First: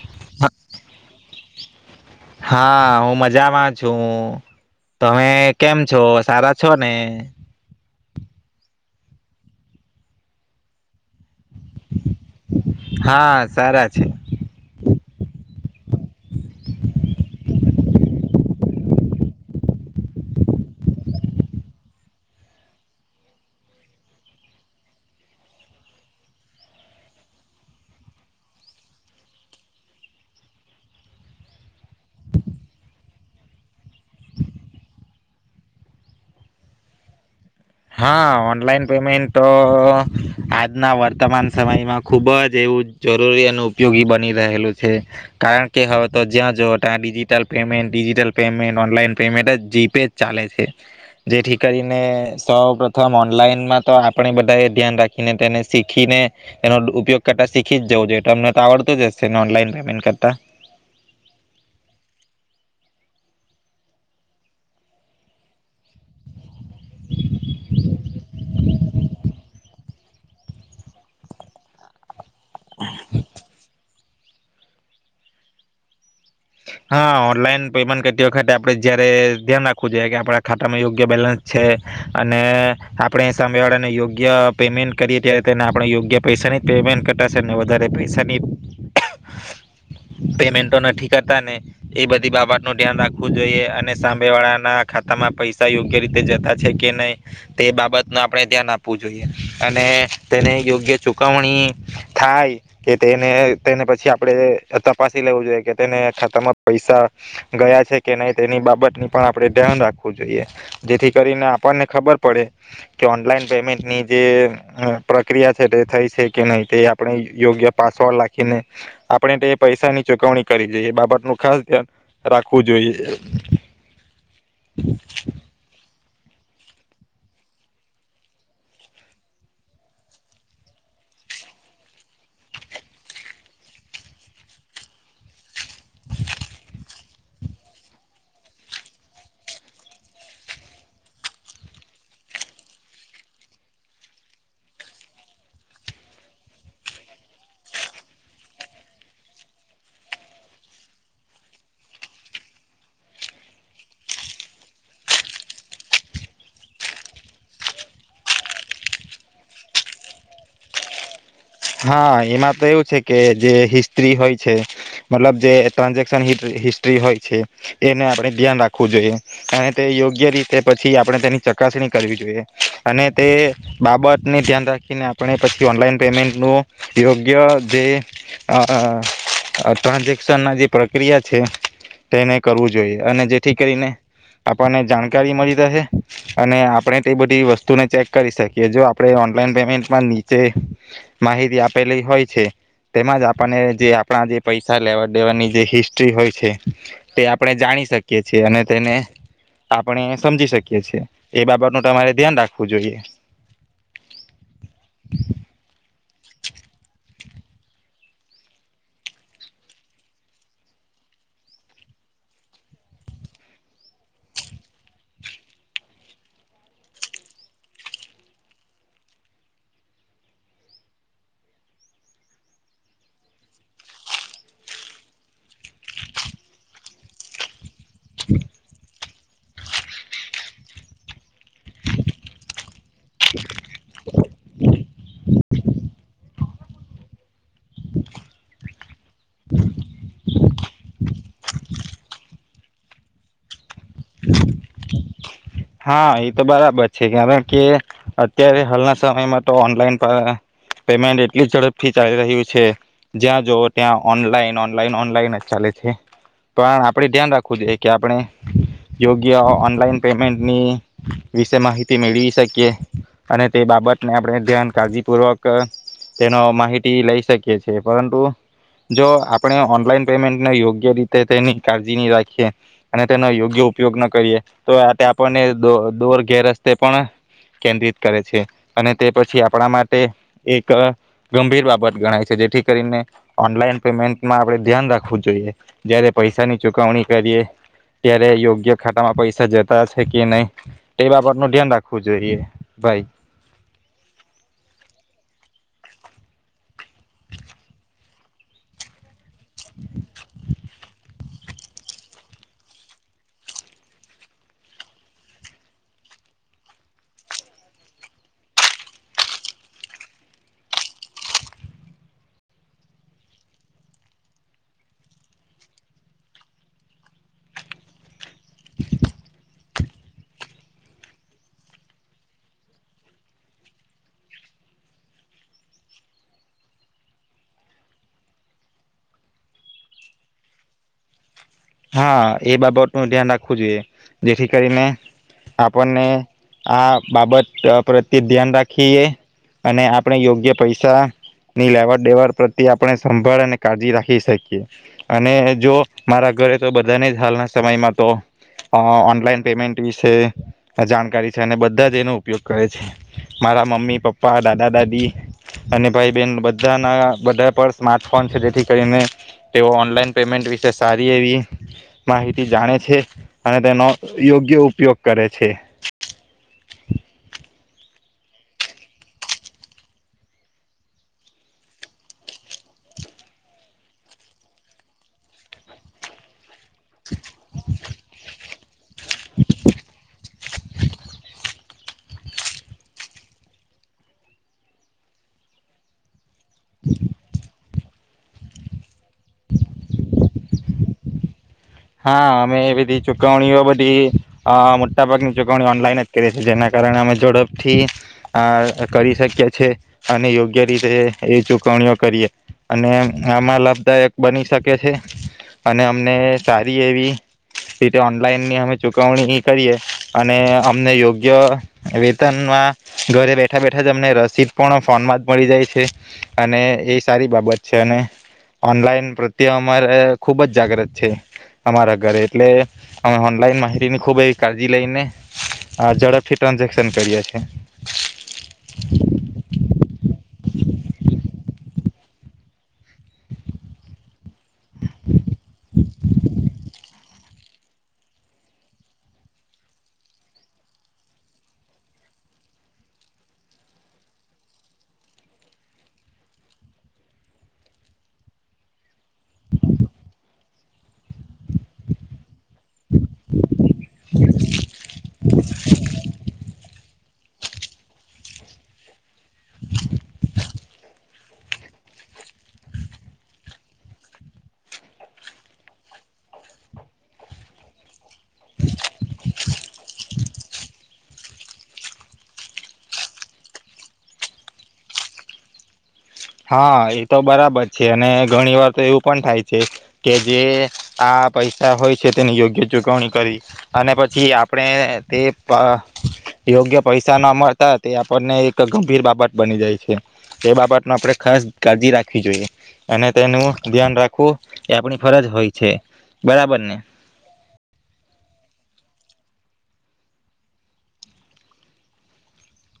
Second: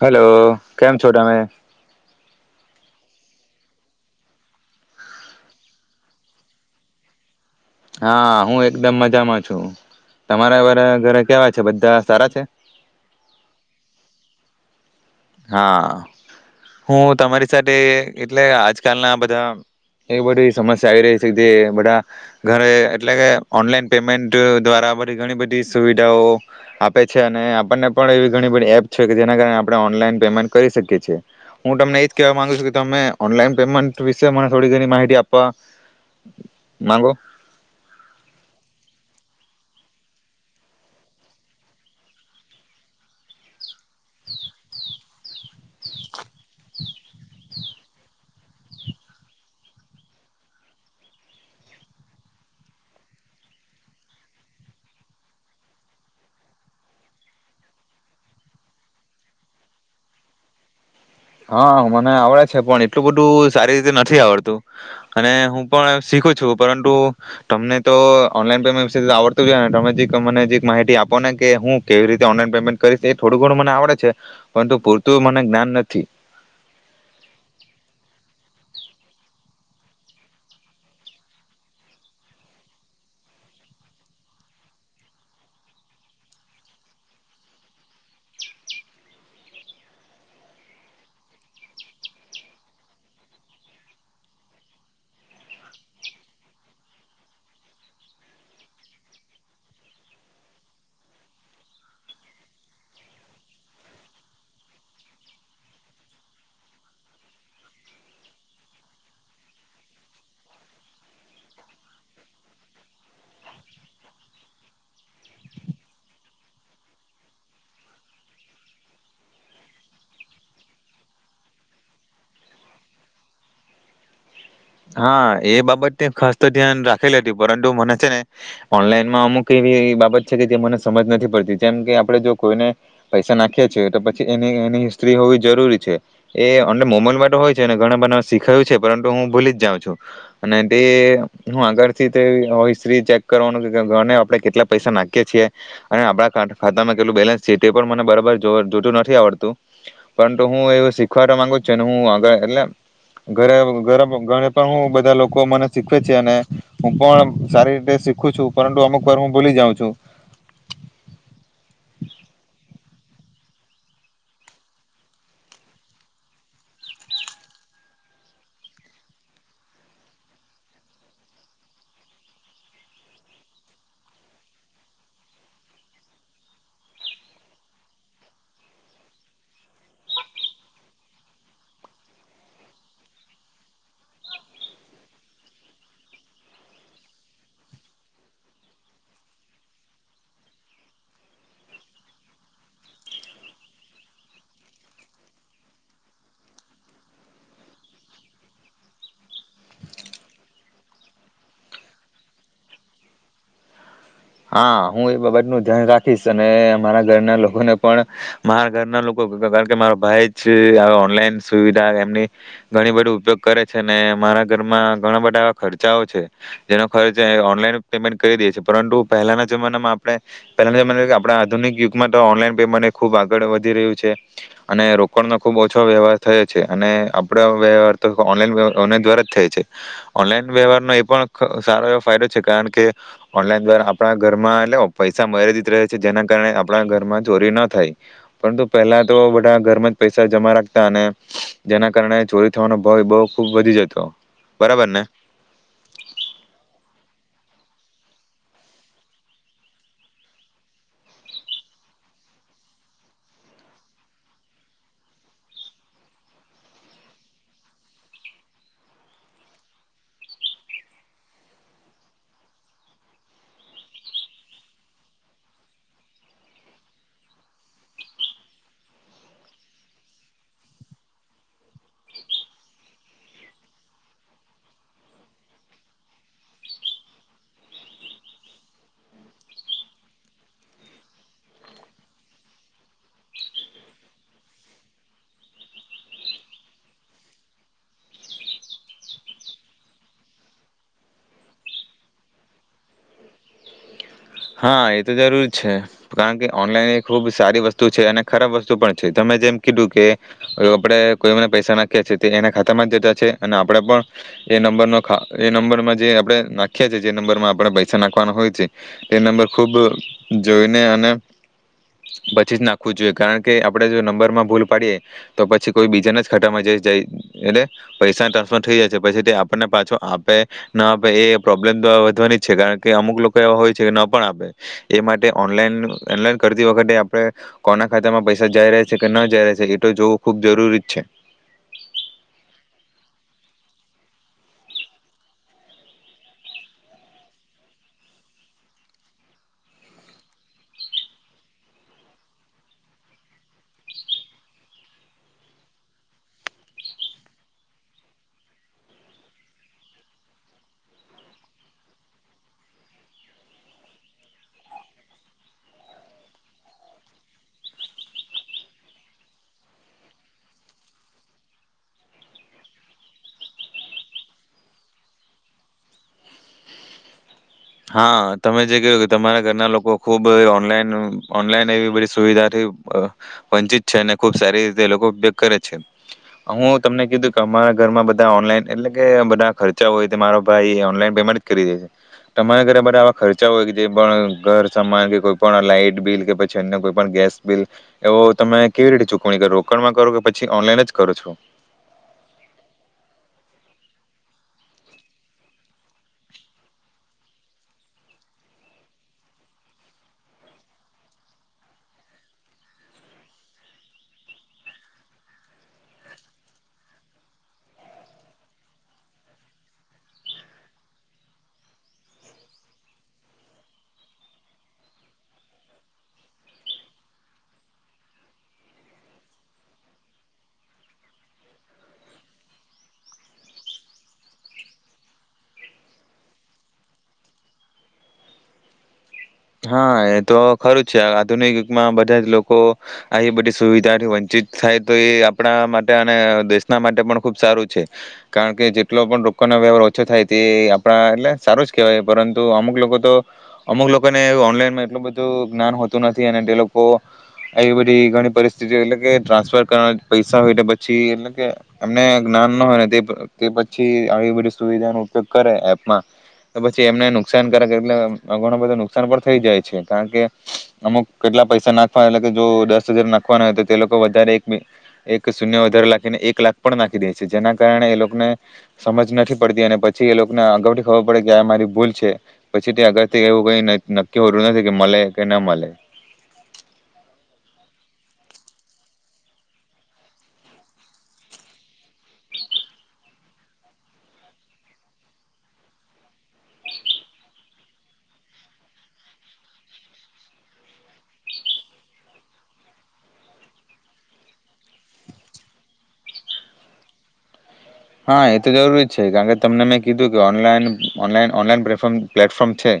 Hello કેમ છો તમે? હા હું મજામાં છું તમે કેમ છો સારા છો ને? હા હું એકદમ મજામાં છું તમારા વારા ઘરે કેવા છે બધા સારા છે હા સારા છે હા હું તમારી સાથે એટલે આજકાલના બધા એવી બધી સમસ્યા આવી રહી છે જે બધા ઘરે એટલે કે ઓનલાઈન પેમેન્ટ દ્વારા બધી ઘણી બધી સુવિધાઓ આપે છે અને આપણને પણ એવી ઘણી બઘી એપ છે કે જેના કારણે આપણે ઓનલાઈન પેમેન્ટ કરી શકીયે છે હું તમને એજ કેવા માંગુ છું કે તમે ઓનલાઈન પેમેન્ટ વિશે મને થોડી ઘણી માહિતી આપવા માંગો હા ઓનલાઈન પેમેન્ટ તો આજના વર્તમાન સમયમાં ખુબ જ એવું જરૂરી અને ઉપયોગી બની રહેલું છે, કારણ કે હવે તો જ્યાં જ ત્યાં digital payment, digital payment, online payment, જ જીપે જ ચાલે છે જેથી કરીને સૌ પ્રથમ ઓનલાઈનમાં તો આપણે બધા ધ્યાન રાખીને તેને શીખીને એનો ઉપયોગ કરતા શીખી જ જવું જોઈએ, તો અમને તો આવડતું જ હશે ઓનલાઈન પેમેન્ટ કરતા? હા, મને આવડે છે, પણ એટલું બધું સારી રીતે નથી આવડતું અને હું પણ શીખું છું. પરંતુ તમને તો ઓનલાઈન પેમેન્ટ વિશે આવડતું જ ને? તમેજીક મને જે એક માહિતી આપો ને કે હું કેવી રીતે? ઓનલાઈનેમેન્ટ કરીશ એ થોડું ઘણું મનેડે છે. પરંતુ પૂરતું મને જ્ઞાન નથી. હા, ઓનલાઈન પેમેન્ટ કરતી વખતે આપડે જયારે ધ્યાન રાખવું જોઈએ કે આપડા ખાતામાં યોગ્ય બેલેન્સ છે, અને આપડણે સામે વાળા ને યોગ્ય પેમેન્ટ કરીએ ત્યારે તેને આપણે યોગ્ય પૈસાની પેમેન્ટ કરશે વધારે પૈસાની પેમેન્ટો નથી. ને એ બધી બાબત નું ધ્યાન રાખવું જોઈએ અને સાંભે વાળા ના ખાતામાં પૈસા યોગ્ય રીતે જતા છે, કે નહી તે બાબત ન આપણે ધ્યાન આપવું જોઈએ અને તેને યોગ્ય ચુકવણી થાય કે તેને તેને પછી આપણેે તપાસી લેવું જોઈએ કે તે ખાતામાં પૈસા ગયા છે, કે નહી તેની બાબતની પણ આપણે ધ્યાન રાખવું જોઈએ જેથી કરીને આપણને ખબર પડે કે ઓનલાઈન પેમેન્ટની જે પ્રક્રિયા છે તે થઈ છે કે નહી તે આપણે યોગ્ય પાસવર્ડ લખીને આપણે તે પૈસાની ચુકવણી કરી જઈએ એ બાબત નું ખાસ ધ્યાન રાખવું જોઈએ. હા એ બાબત ખાસ તો ધ્યાન રાખેલી હતી. પરંતુ મને છે ને ઓનલાઈનમાં અમુક એવી બાબત છે કે જે મને સમજ નથી પડતી જેમ કે આપડણે જો કોઈને પૈસા નાખીએ છીએ તો પછી એની એની હિસ્ટ્રી હોવી જરૂરી એ અંદર મોબાઈલમાં હોય છે અને ઘણા બધને શીખાયું છે, પરંતુ હું ભૂલી જ તે હું આગળથી હિસ્ટ્રી ચેક કરવાનું ગણે આપણે કેટલા પૈસા નાખીએ છીએ અને આપડા ખાતામાં કેટલું બેલેન્સ છે. તે પણ મને બરાબર જોતું નથી આવડતું પરંતુ હું એવું શીખવા માંગુ છું હું આ એટલે ઘરે ઘરે પણ હું બધા લોકો મને શીખવે છે, અને હું પણ સારી રીતે શીખું છું પરંતુ અમુક વાર હું ભોલી જાઉં છું. હા એમાં તો એવું છે કે જે હિસ્ટ્રી હોય છે. મતલબ જે ટ્રાન્ઝેક્શન હિસ્ટ્રી હોય છે, એને આપણે ધ્યાન રાખવું જોઈએ અને તે યોગ્ય રીતે પછી આપણે તેની ચકાસણી કરવી જોઈએ અને તે બાબતને ધ્યાન રાખીને આપણે પછી ઓનલાઈન પેમેન્ટ યોગ્ય જે ટ્રાન્ઝેક્શન ના જે પ્રક્રિયા છે તેને કરવું જોઈએ અને જેથી કરીને આપણને જાણકારી મળી રહે અને આપણે તે બધી વસ્તુને ચેક કરી શકીએ જો આપણે ઓનલાઈન પેમેન્ટમાં નીચે માહિતી આપેલી હોય છે, તેમાંજ આપણને જે આપણા જે પૈસા લેવા દેવાની જે હિસ્ટ્રી હોય છે, તે આપણે જાણી શકીએ છીએ અને તેને આપણે સમજી શકીએ છીએ એ બાબતનું તમારે ધ્યાન રાખવું જોઈએ. હા હું એ બાબત નું ધ્યાન રાખ [inaudible] અને મારા ઘરના લોકોને પણ મારા ઘરના લોકો કારણ કે મારા ભાઈ જ ઓનલાઈન સુવિધા એમની ઘણી બધી ઉપયોગ કરે છે અને મારા ઘરમાં ઘણા બધા ખર્ચાઓ છે જેનો ખર્ચ ઓનલાઈન પેમેન્ટ કરી દે છે પરંતુ પહેલાના જમાનામાં આપણે પહેલાના જમાના આપણા આધુનિક યુગમાં તો ઓનલાઈન પેમેન્ટ ખૂબ આગળ વધી રહ્યું છે અને રોકડનો ખૂબ ઓછો વ્યવહાર થયો છે અને આપડ વ્યવહ તો ઓનલાઈન [unintelligible] ઓનલાઇન દ્વારા જ થાય છે ઓનલાઈન વ્યવહાર નો એ પણ સારો એવો ફાયદો છે કારણ કે ઓનલાઈન દ્વારા મા એટલે પૈસા મર્યાદિત રહે છે જેના કારણે આપણા ઘરમાં ચોરી ન થાય પરંતુ પેલા તો બધા ઘરમાં જ પૈસા જમા રાખ રાખતા અને જેના કારણે ચોરી થવાનો ભય બવ ખુબ વધી જતો. તો બરાબર ને. હા એ તો બરાબર છે કારણ કે અત્યારે હાલના સમયમાં તો ઓનલાઈન પેમેન્ટ એટલી ઝડપથી ચાલી રહ્યું છે જ્યાં જોવો ત્યાં ઓનલાઈન-ઓનલાઈન ઓનલાઈન જ ચાલે છે પણ આપડે ધ્યાન રાખવું જોઈએ કે આપણે યોગ્ય ઓનલાઈન પેમેન્ટ ની વિશે માહિતી મેળવી શકીએ અને તે બાબતને આપણે ધ્યાન કાળજીપૂર્વક તેનો માહિતી લઈ શકીએ છે પરંતુ જો આપણે ઓનલાઈન પેમેન્ટને યોગ્ય રીતે તેની કાળજી ની રાખીએ અને તેનો યોગ્ય ઉપયોગ ન કરીએ તો આ આપણને દોર ગેર રસ્તે પણ કેન્દ્રિત કરે છે અને તે પછી આપણા માટે એક ગંભીર બાબત ગણાય છે જેથી કરીને ઓનલાઈન પેમેન્ટમાં આપણે ધ્યાન રાખવું જોઈએ જય્યારે પૈસાની ચુકવણી કરીએ ત્યારે યોગ્ય ખાતામાં પૈસા જતા થકીયે નહી તે બાબત નું ધ્યાન રાખવું જોઈએ ભાઈ. હા એ તો જરૂરી છે કારણ કે ઓનલાઈન એ ખુબ સારી વસ્તુ છે અને ખરાબ વસ્તુ પણ છે તમે જેમ કીધું કે આપડે કોઈ મને પૈસા નાખ્યા છે તે એના ખાતામાં જ જતા છે અને આપણેે પણ એ નંબર એ નંબરમાં જે આપણે નાખ્યા છે જે નંબરમાં આપણે પૈસા નાખવાનો હોય છે. તે નંબર ખુબ જોઈને અને પછી જ નાખવું જોઈએ કારણ કે આપડે જો નંબરમાં ભૂલ પાડીએ તો પછી કોઈ બીજાના જ ખાતામાં જ જાય એટલે પૈસા ટ્રાન્સફર થઈ જાય છે પછી તે આપણને પાછો આપે ન આપે એ પ્રોબ્લેમ વધવાની જ છે કારણ કે અમુક લોકો એવા હોય કે ન પણ આપે એ માટે ઓનલાઈન ઓનલાઈન કરતી વખતે આપણે કોના ખાતામાં પૈસા જઈ રહે છે કે ન જઈ રહે છે એ તો જોવું ખુબ જરૂરી જ છે. હા એ બાબતનું ધ્યાન રાખવું જોઈએ જેથી કરીને આપણને આ બાબત પ્રત્યે ધ્યાન રાખીએ અને આપણે યોગ્ય પૈસા ની લેવાડ દેવડ પ્રત્યે આપણે સંભાળ અને કાળજી રાખી શકીએ અને જો મારા ઘરે તો બધાને જ હાલના સમયમાં તો ઓનલાઈન પેમેન્ટ વિશે જાણકારી છે અને બધા જ એનો ઉપયોગ કરે છે મારા મમ્મી, પપ્પા, દાદા, દાદી અને ભાઈ, બહેન બધાના બધા પર સ્માર્ટફોન છે જેથી કરીને તેઓ ઓનલાઈન પેમેન્ટ વિશે સારી એવી માહિતી જાણે છે અને તેનો યોગ્ય ઉપયોગ કરે છે. હા તમે જે ક્યું કે તમારા ઘરના લોકો ખુબ ઓનલાઈન ઓનલાઈન એવી બધી સુવિધાથીઅ વંચિત છે અને ખુબ સારી રીતે એ લોકો ઉપયોગ કરે છે. હું તમને કીધું કે અમારા ઘરમાં બધા ઓનલાઈન એટલે કે બધા ખર્ચા હોય તો મારો ભાઈ ઓનલાઈન પેમેન્ટ કરી દે છે. તમારા ઘરે બ આવા ખર્ચા હોય કે જે પણ ઘર સમાન કે કોઈ પણ લાઈટ બિલ કે પછી છેને કોઈ પણ ગેસ બિલ એવો તમે કેવી રીતે ચુક કો રોકણમાં કરો પી ઓનલાઈન કરું છું. હા અમે એ બધી ચુકવણીઓ બધી, મોટા ભાગની ચૂકવણીઓ ઓનલાઈન જ કરીએ છીએ જેના કારણે અમે ઝડપથી કરી શકીએ છીએ અને યોગ્ય રીતે એ ચુકવણીઓ કરીએ અને આમાં લાભદાયક બની શકે છે, અને અમને સારી એવી રીતે ઓનલાઈનની અમે ચૂકવણી કરીએ અને અમને યોગ્ય વેતનમાં ઘરે બેઠા બેઠા જ અમને રસીદ પણ ફોનમાં જ મળી જાય છે, અને એ સારી બાબત છે અને ઓનલાઈન પ્રત્યે અમારે ખૂબ જ જાગ્રત છે. અમારા ઘરે એટલે, અમે ઓનલાઈન માહિતીની ખુબ કાળજી લઈને ઝડપથી ટ્રાન્ઝેક્શન કરીએ છીએ. હા એ તો ખરું જ છે આધુનિક યુગમાં બધા જ લોકો, આ બધી સુવિધાથી વંચિત થાય તો એ આપણા માટે અને દેશના માટે પણ ખુબ સારું છે, કારણ કે જેટલો પણ રોનો વ્યવહાર ઓછો થાય તે આપણા એટલે સારો જ કેહેવાય પરંતુ અમુક લોકો તો, અમુક લોકો ઓનલાઈનમાં એટલું બધું જ્ઞાન હોતું નથી અને તે લોકો, એ બધી ઘણી પરિસ્થિતિ એટલે કે ટ્રાન્સફર કરવા પૈસા હોય પછી એટલે કે એમને જ્ઞાન ના હોયને તે પછી આવી બધી સુવિધા ન ઉપયોગ કરે એપમાં, તો પછી એમને સન કર એટલે ઘણ બધા [unintelligible] થઈ જાય છે, કારણ કે અમુક કેટલા પૈસા નાખવાના કે જો દસ હજાર નાખવાના હોય તો તે લોકો વધારે એક, એક શૂન્ય વધારે લખીને એક લાખ પણ નાખી દે છે જેના કારણે એ લોકો સમજ નથી પડતી અને પછી એ લોકોને આગળથી ખબર પડે કે આ મારી ભૂલ છે, પછી તે અગળથી એવું કઈ નથી. નક્કી હોરું નથી કે મલે કે ના મળલે. હા એ તો બરાબર છે અને ઘણી વાર તો એવું પણ થાય છે, કે જે આ પૈસા હોય છે તેની કરી, અને પછી આપણે તે યોગ્ય પૈસા ના મળતા તે આપણને એક ગંભીર બાબત બની જાય છે, તે બાબતનું આપણે ખાસ કાળજી રાખવી જોઈએ, અને તેનું ધ્યાન રાખવું એ આપણી ફરજ હોય છે બરાબર ને. હા એ તો જરૂરી છે કારણ કે તમને મેં કીધું કે ઓનલાઈન ઓનલાન ઓનલાઈન પ્મ પ્લેટફોર્મ છે,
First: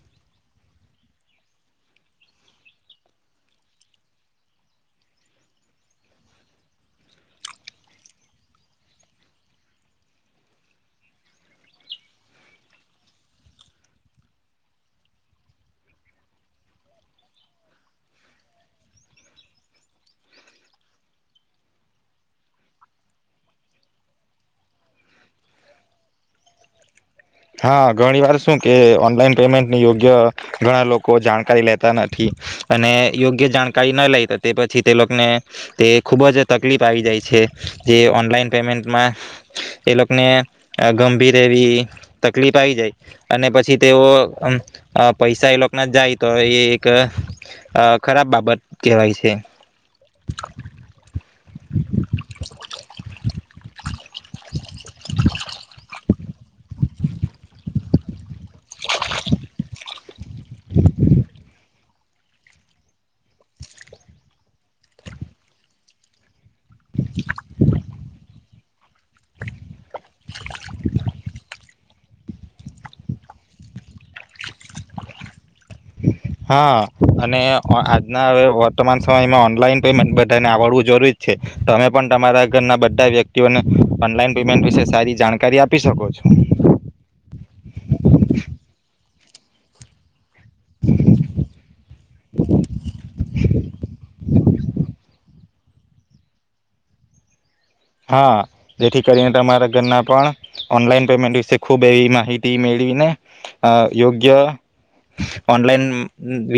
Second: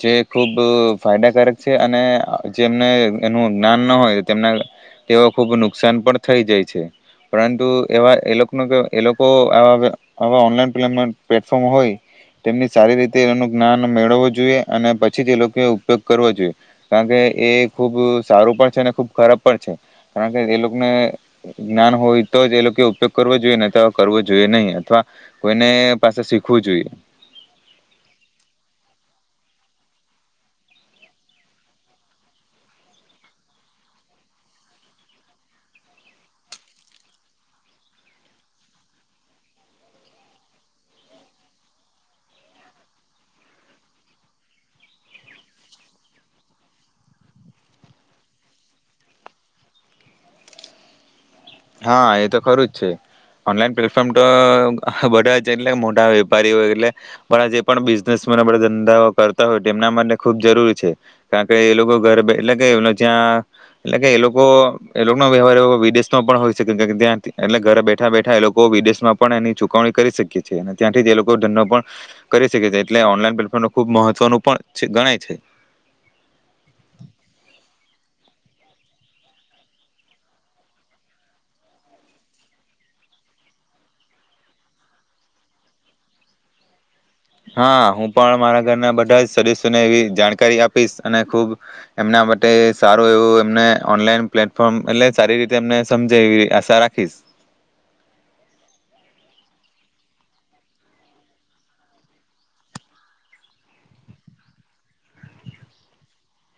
જે ખૂબ ફાયદાકારક છે અને જેમને એનું જ્ઞાન ન હોય તેમના, તેઓ ખૂબ નુકસાન પણ થઈ જાય છે, પરંતુ એવા એ લોકોનું એ ઓનલાઈન પેમેન્ટ પ્લેટફોર્મ હોય, તેમની સારી રીતે એનું જ્ઞાન મેળવવું જોઈએ અને પછી જ એ લોકો ઉપયોગ કરવો જોઈએ, કારણ કે એ ખૂબ સારું પણ છે અને ખૂબ ખરાબ પણ છે, કારણ કે એ લોકોને જ્ઞાન હોય તો જ એ લોકો ઉપયોગ કરવો જોઈએ તો કરવું જોઈએ નહી અથવા, કોઈને પાસે શીખવું જોઈએ. હા ઘણી વાર શું કે ઓનલાઈન પેમેન્ટની યોગ્ય, ઘણા લોકો જાણકારી લેતા નથી, અને યોગ્ય જાણકારી ના લેતા તે પછી તે લોકોને તે ખુબ જ તકલીફ આવી જાય છે જે ઓનલાઈન પેમેન્ટમાં, એ લોકોને ગંભીર એવી તકલીફ આવી જાય, અને પછી તેઓ પૈસા એ લોકોક ના જ જાય તો એ એક ખરાબ બાબત કેહેવાય છે. હા એ તો ખરું જ છે, ઓનલાઈન પ્લેટફોર્મ તો બધા જ એટલે, મોટા વેપારીઓ એટલે બા જે પણ બા ધંધાઓ કરતા હોય તેમના માટે ખુબ જરૂરી છે, કારણ કે એ લોકો ગર એટલે કે એ જ્યાં એટલે કે એ લોકો એ લોકોનો વ્યવહાર એવ વિદેશ પણ હોય છે. ત્યાં એટલે ઘરે બેઠા બેઠા એ લોકો કો વિદેશ માં પણ એની ચૂકવણી કરી શકીએ છીએ અને ત્યાંથી જે એ લોકો ો પણ, કરી શકે છે એટલે ઓનલાઈન પ્લેટફોર્મ ખબ મહત્વનું પણ ગણાય છે. હા અને આજના હ વર્તમાન સમયમાં ઓનલાઈન પેમેન્ટ બધાને આવડવું જરૂરીત છે, તમે પણ તમારા ઘરના બધા વ્યક્તિઓને ઓનલાઈન પેમેન્ટ વિશે સારી જાણકારી આપી શકો છો. હા હું પણ મારા ઘરના બધા જ સદસ્યો ને એવી જાણ કરી આપીશ અને ખૂબ, એમના માટે સારું એવું એમને ઓનલાઈન પ્લેટફોર્મ એટલે સારી રીતે એમને સમજે એવી આશા રાખીશ. હા જેથી કરીને તમારા ઘરના પણ, ઓનલાઈન પેમેન્ટ વિશે ખુબ એવી માહિતી મેળવીને, યોગ્ય ઓનલાઈન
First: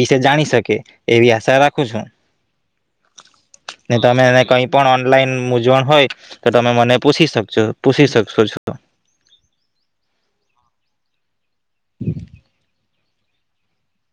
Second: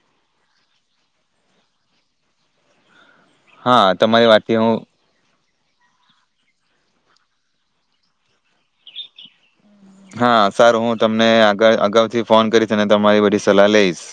વિશે જાણી શકે એવી આશા રાખું છું. હા તમે તમારી એને વાતથી કઈ હું પણ ઓનલાઈન મુ જો હોય, તો તમે મને પૂછી શકો પૂછી શકશો છો. હા સારું હું તમને આગળ અગાઉથી ફોન કરીશ અને તમારી બધી સલાહ લઈશ.